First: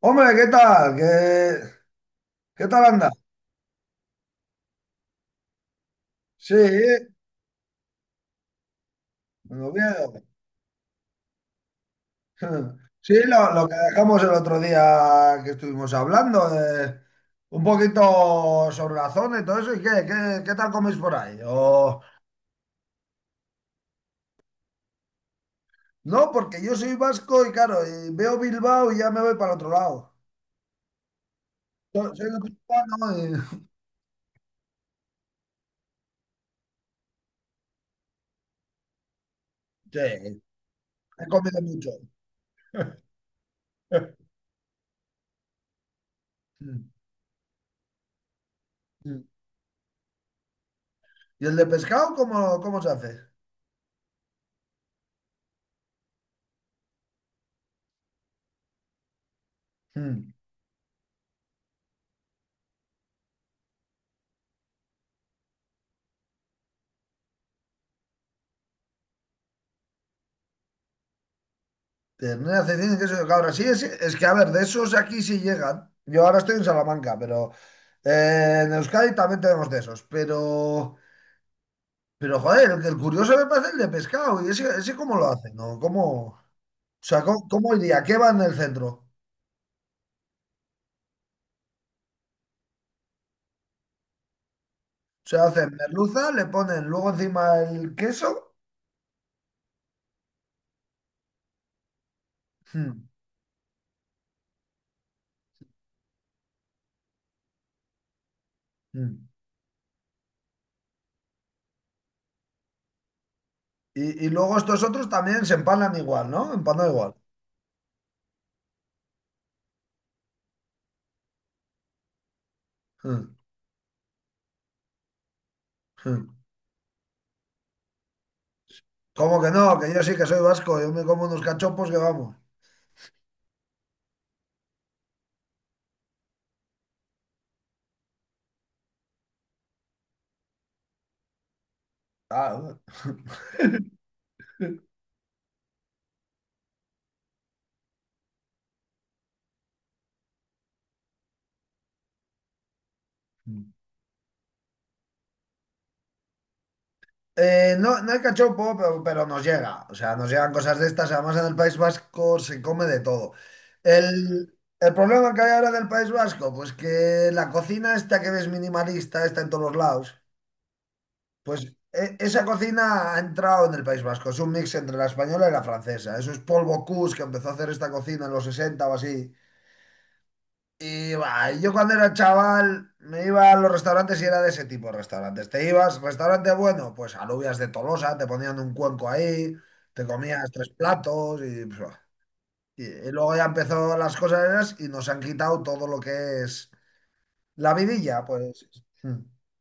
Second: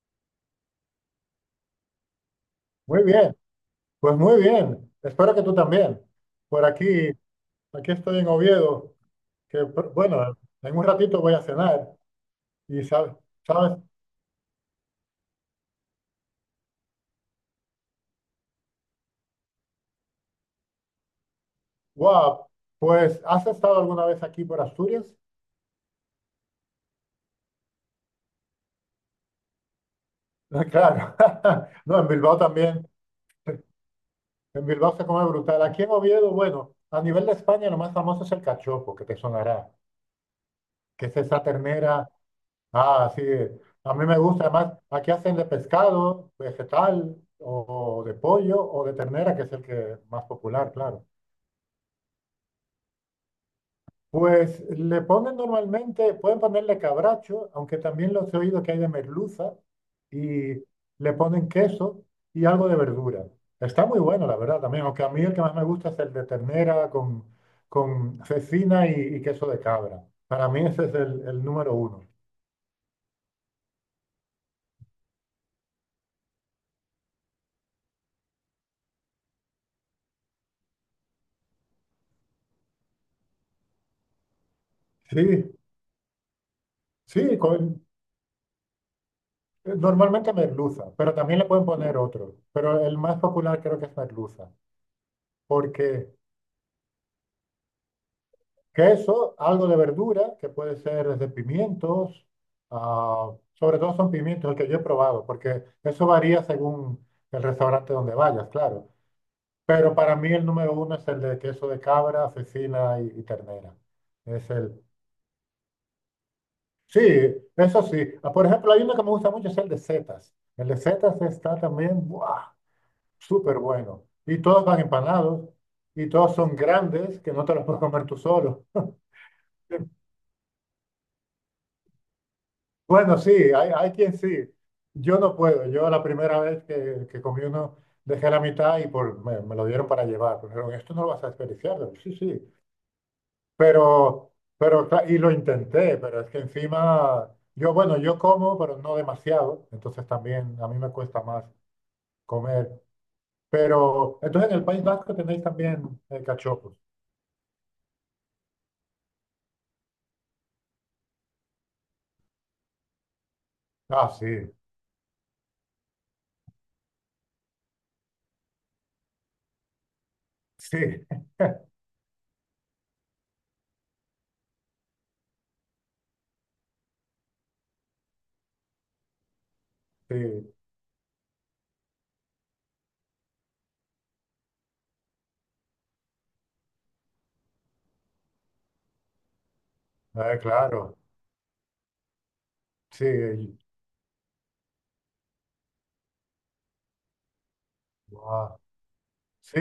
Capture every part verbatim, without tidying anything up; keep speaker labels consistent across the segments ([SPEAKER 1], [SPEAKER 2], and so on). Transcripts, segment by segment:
[SPEAKER 1] Hombre, ¿qué tal? ¿Qué, qué tal
[SPEAKER 2] Muy
[SPEAKER 1] anda?
[SPEAKER 2] bien, pues muy bien. Espero que tú también.
[SPEAKER 1] Sí,
[SPEAKER 2] Por aquí, aquí estoy en Oviedo, que
[SPEAKER 1] lo
[SPEAKER 2] pr-
[SPEAKER 1] veo.
[SPEAKER 2] bueno, en un ratito voy a cenar y sabes,
[SPEAKER 1] Sí, lo, lo que
[SPEAKER 2] sabes,
[SPEAKER 1] dejamos el otro día que estuvimos hablando, de un poquito sobre la zona y todo eso. ¿Y qué, qué, qué tal coméis por ahí? O,
[SPEAKER 2] wow, pues ¿has estado alguna vez aquí por Asturias?
[SPEAKER 1] no, porque yo soy vasco y claro, y veo Bilbao y ya me voy para el otro lado.
[SPEAKER 2] Claro, no, en
[SPEAKER 1] Yo soy
[SPEAKER 2] Bilbao también,
[SPEAKER 1] guipuzcoano y...
[SPEAKER 2] en Bilbao se come brutal. Aquí en Oviedo, bueno, a nivel de España lo más famoso es el cachopo, que te sonará,
[SPEAKER 1] Sí,
[SPEAKER 2] que es
[SPEAKER 1] he
[SPEAKER 2] esa
[SPEAKER 1] comido mucho.
[SPEAKER 2] ternera. Ah, sí. A mí me gusta. Además, aquí hacen de pescado, vegetal, o, de pollo, o de ternera, que es el que más popular, claro.
[SPEAKER 1] ¿Y el de pescado cómo, cómo se hace?
[SPEAKER 2] Pues le ponen normalmente, pueden ponerle cabracho, aunque también los he oído que hay de merluza,
[SPEAKER 1] Mm.
[SPEAKER 2] y le ponen queso y algo de verdura. Está muy bueno, la verdad, también. Aunque a mí el que más me gusta es el de ternera con, con cecina y, y queso de cabra. Para mí ese es el, el número uno.
[SPEAKER 1] Ternera, cecina, queso de cabra. Sí, es, es que, a ver, de esos aquí sí llegan. Yo ahora estoy en Salamanca, pero eh, en Euskadi también tenemos de esos. Pero, pero joder, el, el curioso me parece el de pescado. ¿Y ese, ese cómo
[SPEAKER 2] Sí,
[SPEAKER 1] lo hacen? ¿No? ¿Cómo, ¿o sea,
[SPEAKER 2] sí,
[SPEAKER 1] ¿cómo, cómo
[SPEAKER 2] con-
[SPEAKER 1] iría? ¿Qué va en el centro?
[SPEAKER 2] normalmente merluza, pero también le pueden poner otro. Pero el más popular creo que es merluza.
[SPEAKER 1] Se hacen
[SPEAKER 2] Porque
[SPEAKER 1] merluza, le ponen luego encima el queso.
[SPEAKER 2] queso, algo de verdura, que puede ser desde pimientos,
[SPEAKER 1] Mm,
[SPEAKER 2] ah, sobre todo son pimientos, el que yo he probado, porque eso varía según el restaurante donde vayas, claro.
[SPEAKER 1] mm.
[SPEAKER 2] Pero para mí el número uno es el de queso de cabra, cecina y, y ternera.
[SPEAKER 1] Y, y
[SPEAKER 2] Es
[SPEAKER 1] luego estos
[SPEAKER 2] el...
[SPEAKER 1] otros también se empanan igual, ¿no? Empanan
[SPEAKER 2] Sí,
[SPEAKER 1] igual.
[SPEAKER 2] eso sí. Ah, por ejemplo, hay uno que me gusta mucho, es el de setas. El de setas está también... ¡buah!
[SPEAKER 1] Mm,
[SPEAKER 2] Súper bueno. Y todos van empanados y
[SPEAKER 1] mm.
[SPEAKER 2] todos son grandes que no te los puedes comer tú solo.
[SPEAKER 1] ¿Cómo que no? Que yo sí que soy vasco. Yo me como unos cachopos que vamos.
[SPEAKER 2] Bueno, sí, hay, hay quien sí. Yo no puedo. Yo la primera vez que, que comí uno dejé la mitad y por, me, me lo dieron para llevar. Pero dijeron, esto no lo vas a desperdiciar. Digo, sí, sí.
[SPEAKER 1] Ah.
[SPEAKER 2] Pero, pero, cla- y lo intenté, pero es que encima, yo, bueno, yo como, pero no demasiado. Entonces también a mí me cuesta más comer.
[SPEAKER 1] Mm.
[SPEAKER 2] Pero, entonces en el País Vasco tenéis también, eh, cachopos.
[SPEAKER 1] Eh, no, no hay cachopo pero, pero nos llega. O sea, nos llegan cosas de estas. Además, en el País Vasco se come de todo.
[SPEAKER 2] Ah, sí,
[SPEAKER 1] El, el problema que hay ahora del País Vasco, pues que la cocina esta que ves minimalista, está en todos los lados,
[SPEAKER 2] sí.
[SPEAKER 1] pues e- esa cocina ha entrado en el País Vasco. Es un mix entre la española y la francesa. Eso es Paul Bocuse, que empezó a hacer esta cocina en los sesenta o así.
[SPEAKER 2] Sí,
[SPEAKER 1] Y bah, yo cuando era chaval me iba a los restaurantes y era de ese tipo de restaurantes. Te ibas, restaurante bueno, pues alubias de Tolosa, te ponían un cuenco ahí, te
[SPEAKER 2] ah,
[SPEAKER 1] comías tres
[SPEAKER 2] claro,
[SPEAKER 1] platos y, pues, bah. y,
[SPEAKER 2] sí,
[SPEAKER 1] y luego ya
[SPEAKER 2] y-
[SPEAKER 1] empezó las cosas esas y nos han quitado todo lo que es la vidilla,
[SPEAKER 2] ah,
[SPEAKER 1] pues. Mm,
[SPEAKER 2] sí,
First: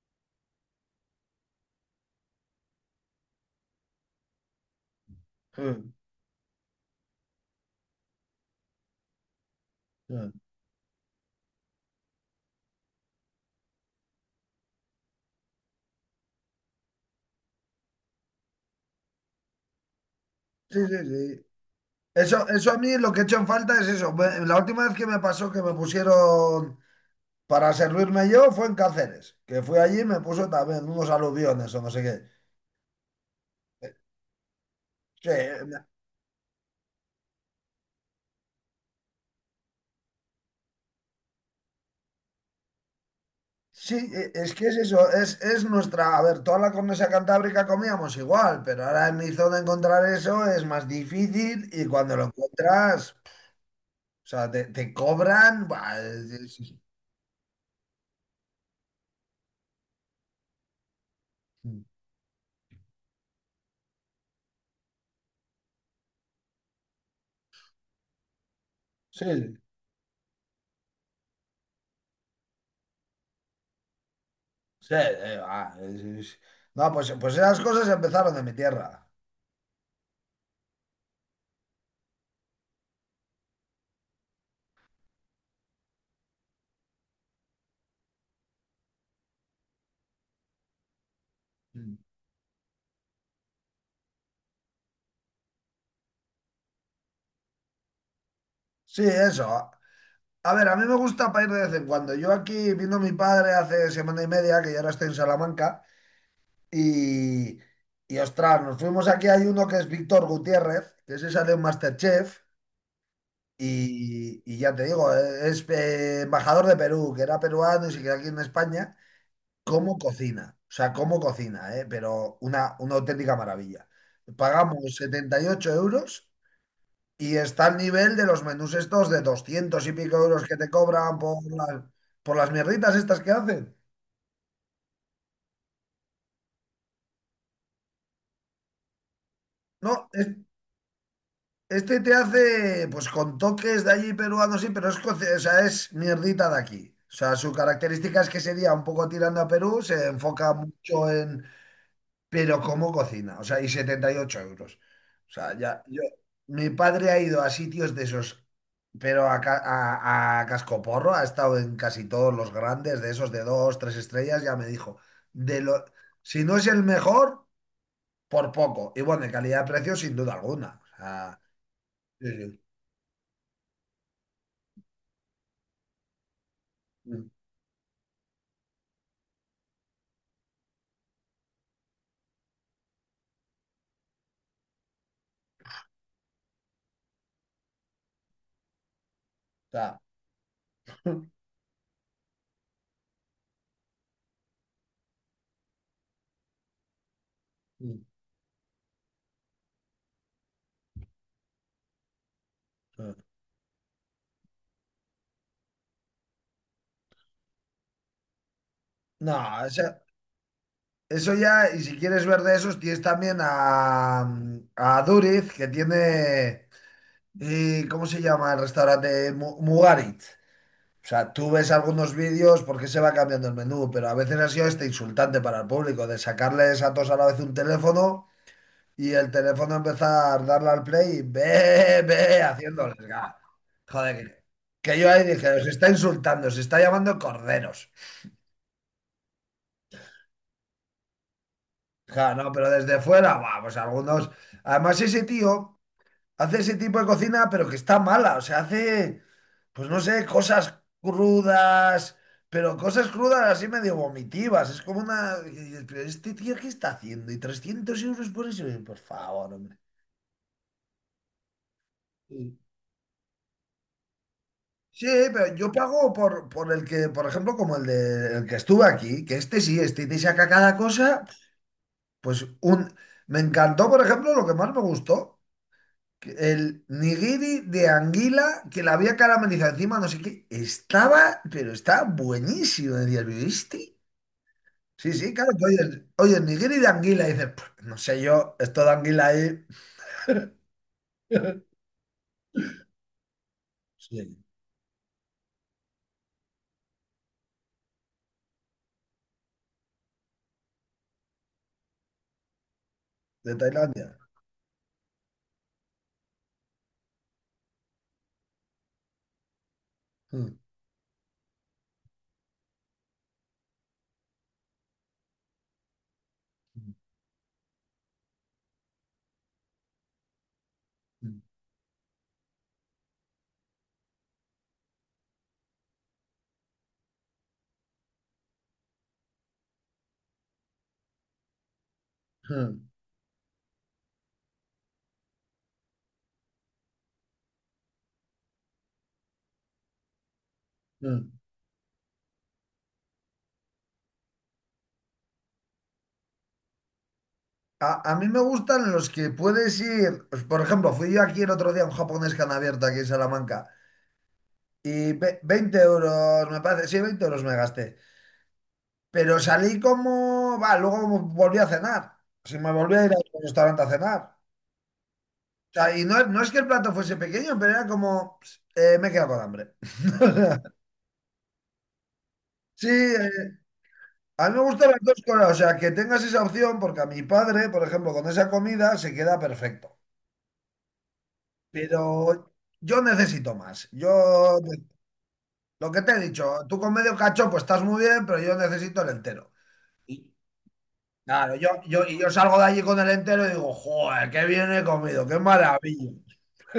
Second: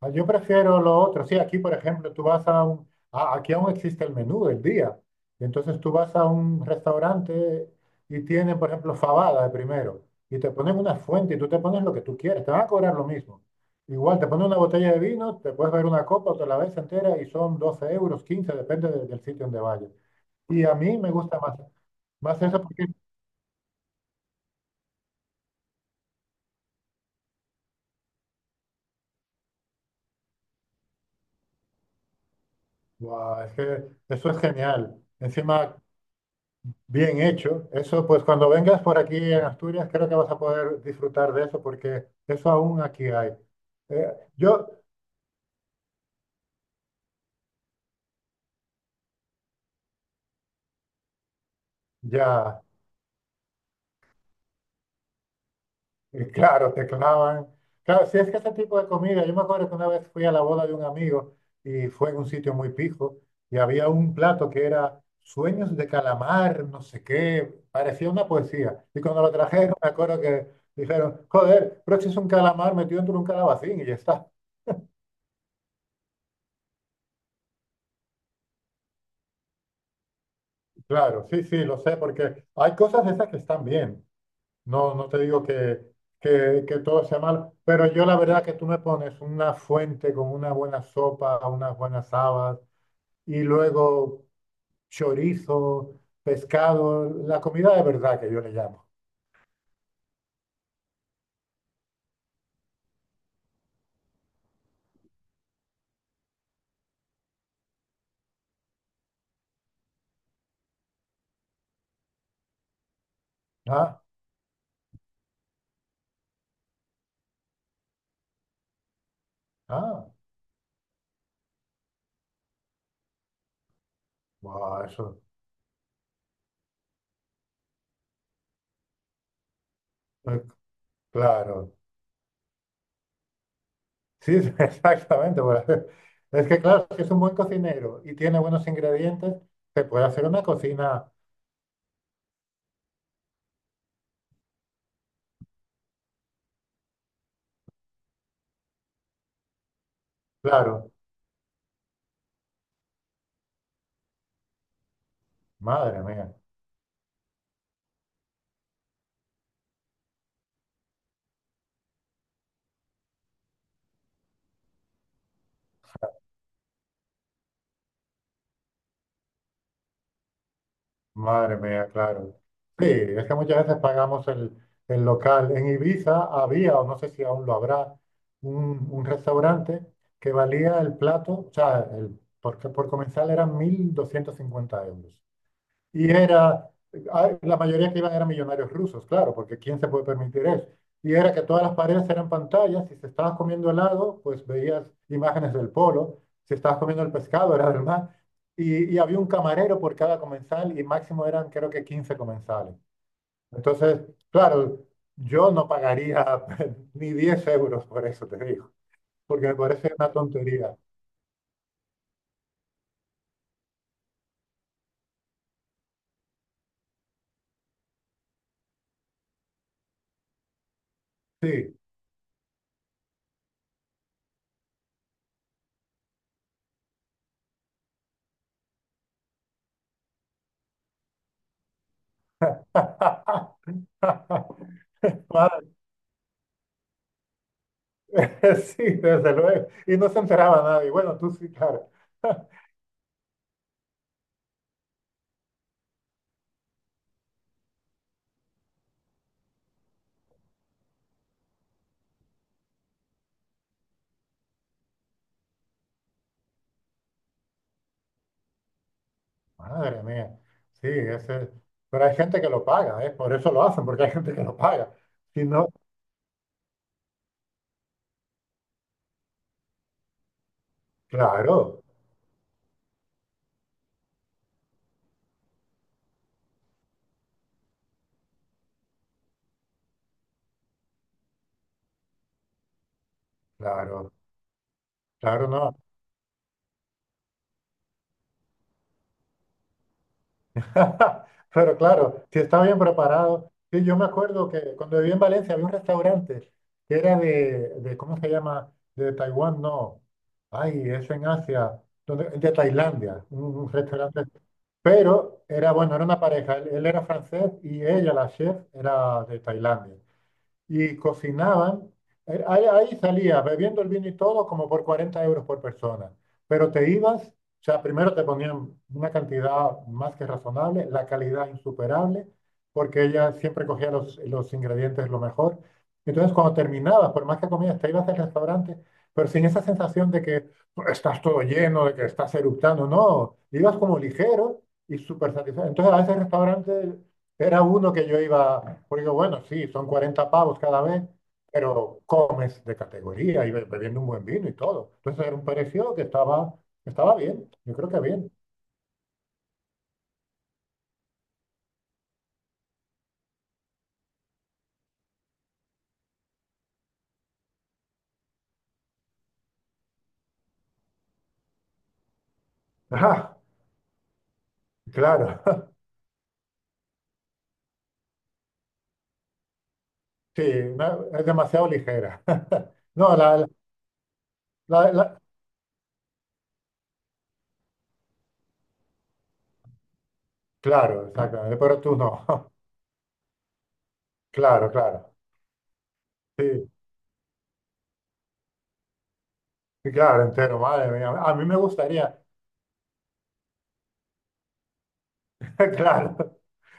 [SPEAKER 2] ah, yo prefiero lo otro. Sí, aquí, por ejemplo, tú vas a un, a- aquí aún existe el menú del día. Entonces tú
[SPEAKER 1] mm,
[SPEAKER 2] vas a un restaurante y tienen, por ejemplo, fabada de primero
[SPEAKER 1] mm.
[SPEAKER 2] y te ponen una fuente y tú te pones lo que tú quieres, te van a cobrar lo mismo. Igual te ponen una botella de vino, te puedes ver una copa o te la ves entera y son doce euros, quince depende de- del sitio donde vayas. Y a
[SPEAKER 1] Sí, sí,
[SPEAKER 2] mí me gusta
[SPEAKER 1] sí.
[SPEAKER 2] más, más
[SPEAKER 1] Eso,
[SPEAKER 2] eso
[SPEAKER 1] eso a
[SPEAKER 2] porque,
[SPEAKER 1] mí lo que he hecho en falta es eso. Me- La última vez que me pasó que me pusieron para servirme yo fue en Cáceres, que fui allí y me puso también unos aluviones o no sé qué.
[SPEAKER 2] guau, es que eso es genial.
[SPEAKER 1] Sí,
[SPEAKER 2] Encima bien hecho. Eso, pues cuando vengas por aquí en Asturias, creo que vas a poder disfrutar de eso porque eso aún aquí hay.
[SPEAKER 1] sí,
[SPEAKER 2] Eh,
[SPEAKER 1] e, es que
[SPEAKER 2] yo,
[SPEAKER 1] es eso, es, es nuestra, a ver, toda la cornisa cantábrica comíamos igual, pero ahora en mi zona encontrar eso es más difícil y cuando lo
[SPEAKER 2] ya,
[SPEAKER 1] encuentras, o sea, te, te cobran, buah, es-
[SPEAKER 2] eh,
[SPEAKER 1] es-
[SPEAKER 2] claro,
[SPEAKER 1] es-
[SPEAKER 2] te clavan. Claro, si es que ese tipo de comida, yo me acuerdo que una vez fui a la boda de un amigo y fue en un sitio muy pijo y había un plato que era sueños de calamar, no sé qué, parecía una poesía. Y cuando lo
[SPEAKER 1] sí,
[SPEAKER 2] trajeron, me acuerdo que dijeron, joder, pero si es un calamar metido dentro de un calabacín y ya está.
[SPEAKER 1] sí, eh, va, es- es- no, pues, pues esas cosas empezaron de mi tierra.
[SPEAKER 2] Claro, sí, sí, lo sé, porque hay cosas de esas que están bien. No, no te digo que, que, que todo sea mal, pero yo la verdad que tú me pones una fuente con una buena sopa, unas
[SPEAKER 1] Mm.
[SPEAKER 2] buenas habas y luego chorizo, pescado, la comida de verdad que yo le llamo.
[SPEAKER 1] Sí, eso. A ver, a mí me gusta para ir de vez en cuando. Yo aquí vino mi padre hace semana y media, que yo ahora estoy en Salamanca. Y, y ostras, nos fuimos aquí, hay uno que es Víctor Gutiérrez, que ese sale en MasterChef,
[SPEAKER 2] Ah,
[SPEAKER 1] y, y ya te digo, eh, es eh, embajador de Perú, que era peruano y se quedó aquí en España. ¿Cómo
[SPEAKER 2] ah,
[SPEAKER 1] cocina? O sea, cómo cocina, ¿eh? Pero una, una auténtica maravilla.
[SPEAKER 2] buah,
[SPEAKER 1] Pagamos
[SPEAKER 2] eso,
[SPEAKER 1] setenta y ocho euros y está al nivel de los menús estos de doscientos y pico
[SPEAKER 2] eh,
[SPEAKER 1] euros que te cobran por
[SPEAKER 2] claro.
[SPEAKER 1] las, por las mierditas estas que hacen.
[SPEAKER 2] Sí, sí, exactamente. Bueno, es que claro, si es un buen cocinero y tiene buenos ingredientes, se puede
[SPEAKER 1] No,
[SPEAKER 2] hacer
[SPEAKER 1] es
[SPEAKER 2] una cocina,
[SPEAKER 1] Este te hace, pues, con toques de allí peruanos, sí, pero es, coce- o sea, es mierdita de aquí. O sea, su característica es que sería un poco tirando a Perú, se enfoca
[SPEAKER 2] claro,
[SPEAKER 1] mucho en, pero cómo cocina, o sea, y setenta y ocho euros. O sea, ya, yo,
[SPEAKER 2] madre mía.
[SPEAKER 1] mi padre ha ido a sitios de esos, pero a, ca- a, a cascoporro, ha estado en casi todos los grandes, de esos de dos, tres estrellas, ya me dijo, de lo, si no es el mejor, por poco. Y bueno, de calidad de precio, sin duda alguna. O sea,
[SPEAKER 2] Madre mía, claro.
[SPEAKER 1] sí,
[SPEAKER 2] Sí, es que muchas veces pagamos el, el, local. En Ibiza había, o no sé si
[SPEAKER 1] sí.
[SPEAKER 2] aún lo habrá, un, un restaurante que valía el plato, o sea, el, por, por comensal eran mil doscientos cincuenta euros. Y era, ah, la mayoría que iban eran millonarios rusos, claro, porque ¿quién se
[SPEAKER 1] sea,
[SPEAKER 2] puede permitir eso? Y era que todas las paredes eran pantallas, si se estabas comiendo helado, pues veías imágenes del polo, si estabas comiendo el pescado, era del mar, y, y había un camarero por cada comensal y máximo eran creo que quince comensales. Entonces, claro, yo no pagaría ni diez euros por eso, te digo,
[SPEAKER 1] no,
[SPEAKER 2] porque me
[SPEAKER 1] o
[SPEAKER 2] parece
[SPEAKER 1] sea,
[SPEAKER 2] una tontería.
[SPEAKER 1] eso ya, y si quieres ver de esos, tienes también a, a Duriz, que tiene, eh, ¿cómo se llama el restaurante? Mu- Mugarit. O sea, tú ves
[SPEAKER 2] Sí.
[SPEAKER 1] algunos vídeos porque se va cambiando el menú, pero a veces ha sido este insultante para el público, de sacarles a todos a la vez un teléfono y el teléfono empezar a darle al play y ve, ve, haciéndoles. Ga. Joder, que que yo ahí dije,
[SPEAKER 2] Más.
[SPEAKER 1] os está insultando, os está llamando corderos.
[SPEAKER 2] Sí, desde luego. Y no se enteraba nadie. Bueno, tú sí, claro.
[SPEAKER 1] Ja, no, pero desde fuera, va, pues algunos. Además, ese tío hace ese tipo de cocina, pero que está mala. O sea, hace, pues no sé, cosas crudas, pero cosas crudas así medio vomitivas. Es como una. Y dices: "Pero Este tío, ¿qué está haciendo?" Y trescientos euros por eso. Por favor, hombre.
[SPEAKER 2] Madre mía. Sí, ese... pero hay gente que
[SPEAKER 1] Sí.
[SPEAKER 2] lo paga, ¿eh? Por eso lo hacen, porque hay gente que lo paga.
[SPEAKER 1] Sí,
[SPEAKER 2] Si
[SPEAKER 1] pero
[SPEAKER 2] no,
[SPEAKER 1] yo pago por, por el que, por ejemplo, como el de el que estuve aquí, que este sí, este te saca cada cosa,
[SPEAKER 2] claro,
[SPEAKER 1] pues un. Me encantó, por ejemplo, lo que más me gustó. que El nigiri de anguila que la había caramelizado encima, no sé qué, estaba, pero estaba buenísimo. Decías, ¿viste?
[SPEAKER 2] claro,
[SPEAKER 1] Sí, sí,
[SPEAKER 2] claro,
[SPEAKER 1] claro, que
[SPEAKER 2] no.
[SPEAKER 1] oyes, oyes, nigiri de anguila y dices: "Puf, no sé yo, esto de anguila ahí."
[SPEAKER 2] Pero claro, si está bien preparado. Sí, yo me
[SPEAKER 1] Sí,
[SPEAKER 2] acuerdo que cuando viví en Valencia había un restaurante que era de, de ¿cómo se llama? De Taiwán, no. Ay, es en Asia, donde, de Tailandia. Un,
[SPEAKER 1] de
[SPEAKER 2] un
[SPEAKER 1] Tailandia.
[SPEAKER 2] restaurante. Pero era, bueno, era una pareja. Él, él era francés y ella, la chef, era de Tailandia
[SPEAKER 1] Mm,
[SPEAKER 2] y cocinaban. eh, Ahí, ahí salías bebiendo el vino y todo como por cuarenta euros por persona. Pero te ibas, o sea, primero te ponían una cantidad más que razonable, la
[SPEAKER 1] mm,
[SPEAKER 2] calidad insuperable, porque ella siempre cogía los, los ingredientes lo mejor. Entonces, cuando terminabas, por más que comías, te ibas al restaurante, pero sin esa sensación de que pues, estás todo lleno, de que estás
[SPEAKER 1] mm,
[SPEAKER 2] eructando, no, ibas como ligero y súper satisfecho. Entonces, a ese restaurante era uno que yo iba porque bueno, sí, son cuarenta pavos cada vez,
[SPEAKER 1] mm.
[SPEAKER 2] pero comes de categoría y be- bebiendo un buen vino y todo. Entonces era un precio que estaba, estaba bien, yo
[SPEAKER 1] A,
[SPEAKER 2] creo que
[SPEAKER 1] a mí
[SPEAKER 2] bien.
[SPEAKER 1] me gustan los que puedes ir, pues, por ejemplo, fui yo aquí el otro día a un japonés que han abierto aquí en Salamanca y ve- veinte euros, me parece, sí, veinte euros me gasté. Pero salí como, va, luego volví a cenar. Si me volví a ir a
[SPEAKER 2] Ah,
[SPEAKER 1] un restaurante a cenar.
[SPEAKER 2] claro,
[SPEAKER 1] O sea, y no, no es que el plato fuese pequeño, pero era como: "Ps, eh, me he quedado con hambre."
[SPEAKER 2] sí, una... es demasiado ligera.
[SPEAKER 1] Sí,
[SPEAKER 2] No,
[SPEAKER 1] eh,
[SPEAKER 2] la, la-
[SPEAKER 1] a mí me gustan
[SPEAKER 2] la-
[SPEAKER 1] las dos
[SPEAKER 2] la-
[SPEAKER 1] cosas. O sea, que tengas esa opción, porque a mi padre, por ejemplo, con esa comida se queda perfecto.
[SPEAKER 2] claro, exactamente, pero tú no.
[SPEAKER 1] Pero yo necesito más. Yo,
[SPEAKER 2] Claro, claro,
[SPEAKER 1] lo que te he dicho,
[SPEAKER 2] sí,
[SPEAKER 1] tú con medio cachopo estás muy bien, pero yo necesito el entero.
[SPEAKER 2] sí, claro,
[SPEAKER 1] Y
[SPEAKER 2] entero, madre mía. A mí
[SPEAKER 1] claro,
[SPEAKER 2] me
[SPEAKER 1] yo, yo, y
[SPEAKER 2] gustaría,
[SPEAKER 1] yo salgo de allí con el entero y digo, joder, qué bien he comido, qué maravilla.
[SPEAKER 2] claro.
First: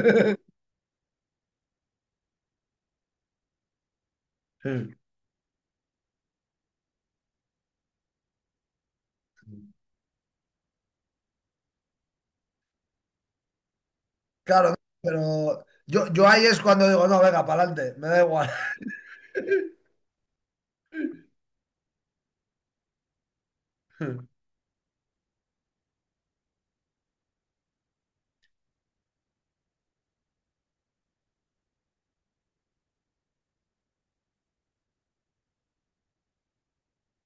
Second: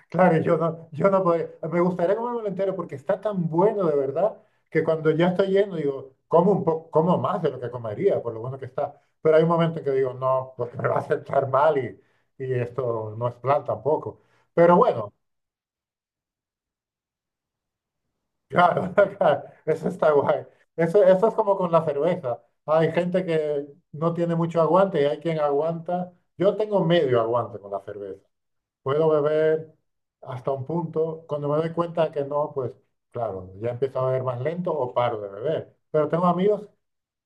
[SPEAKER 2] Claro, yo no, yo no podría. Me gustaría comérmelo entero porque está tan bueno de verdad que cuando ya estoy lleno digo, como un poco, como más de lo que comería, por lo bueno que está. Pero hay un momento en que digo, no, porque me va a sentar mal y, y esto no es plan tampoco.
[SPEAKER 1] Claro,
[SPEAKER 2] Pero bueno,
[SPEAKER 1] pero yo, yo ahí es cuando digo, no, venga, para adelante, me da igual.
[SPEAKER 2] claro, claro, eso está guay. Eso, eso es como con la cerveza. Hay gente que no tiene mucho aguante y hay quien aguanta. Yo tengo medio aguante con la cerveza. Puedo beber hasta un punto. Cuando me doy cuenta que no, pues claro, ya empiezo a beber más lento o paro de beber. Pero tengo amigos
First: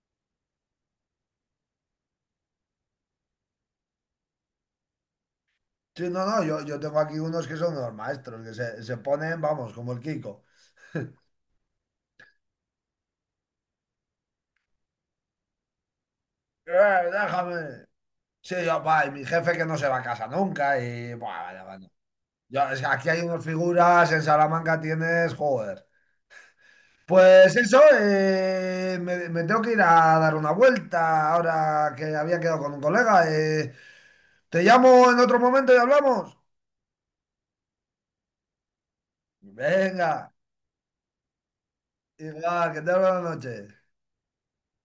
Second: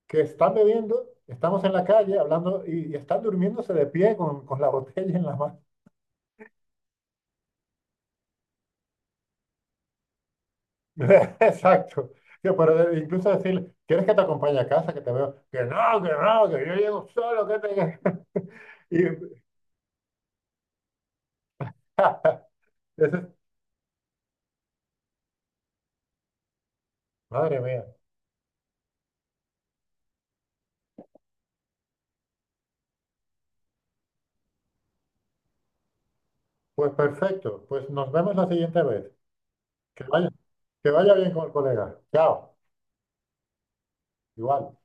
[SPEAKER 2] que están bebiendo, estamos en la calle hablando y, y están durmiéndose de pie con, con, la botella en la mano.
[SPEAKER 1] Sí, no, no, yo, yo tengo aquí unos que son unos maestros, que se, se ponen, vamos, como el Kiko.
[SPEAKER 2] Exacto. Yo, pero de- incluso decir, ¿quieres que te acompañe a casa, que te veo? Que no, que no, que yo llego
[SPEAKER 1] "Eh,
[SPEAKER 2] solo, que
[SPEAKER 1] déjame."
[SPEAKER 2] te...
[SPEAKER 1] Sí, yo,
[SPEAKER 2] Y,
[SPEAKER 1] va, y mi jefe que no se va a casa nunca y, buah, vaya, bueno. Yo, es que aquí
[SPEAKER 2] eso
[SPEAKER 1] hay
[SPEAKER 2] es-
[SPEAKER 1] unas figuras, en Salamanca tienes, joder. Pues
[SPEAKER 2] madre
[SPEAKER 1] eso,
[SPEAKER 2] mía.
[SPEAKER 1] eh, me, me tengo que ir a dar una vuelta ahora que había quedado con un colega. eh. Te llamo en otro momento y hablamos.
[SPEAKER 2] Pues perfecto. Pues nos vemos la siguiente vez. Que
[SPEAKER 1] Venga.
[SPEAKER 2] vaya, que vaya bien con el colega. Chao.
[SPEAKER 1] Igual, que te buenas noches.
[SPEAKER 2] Igual.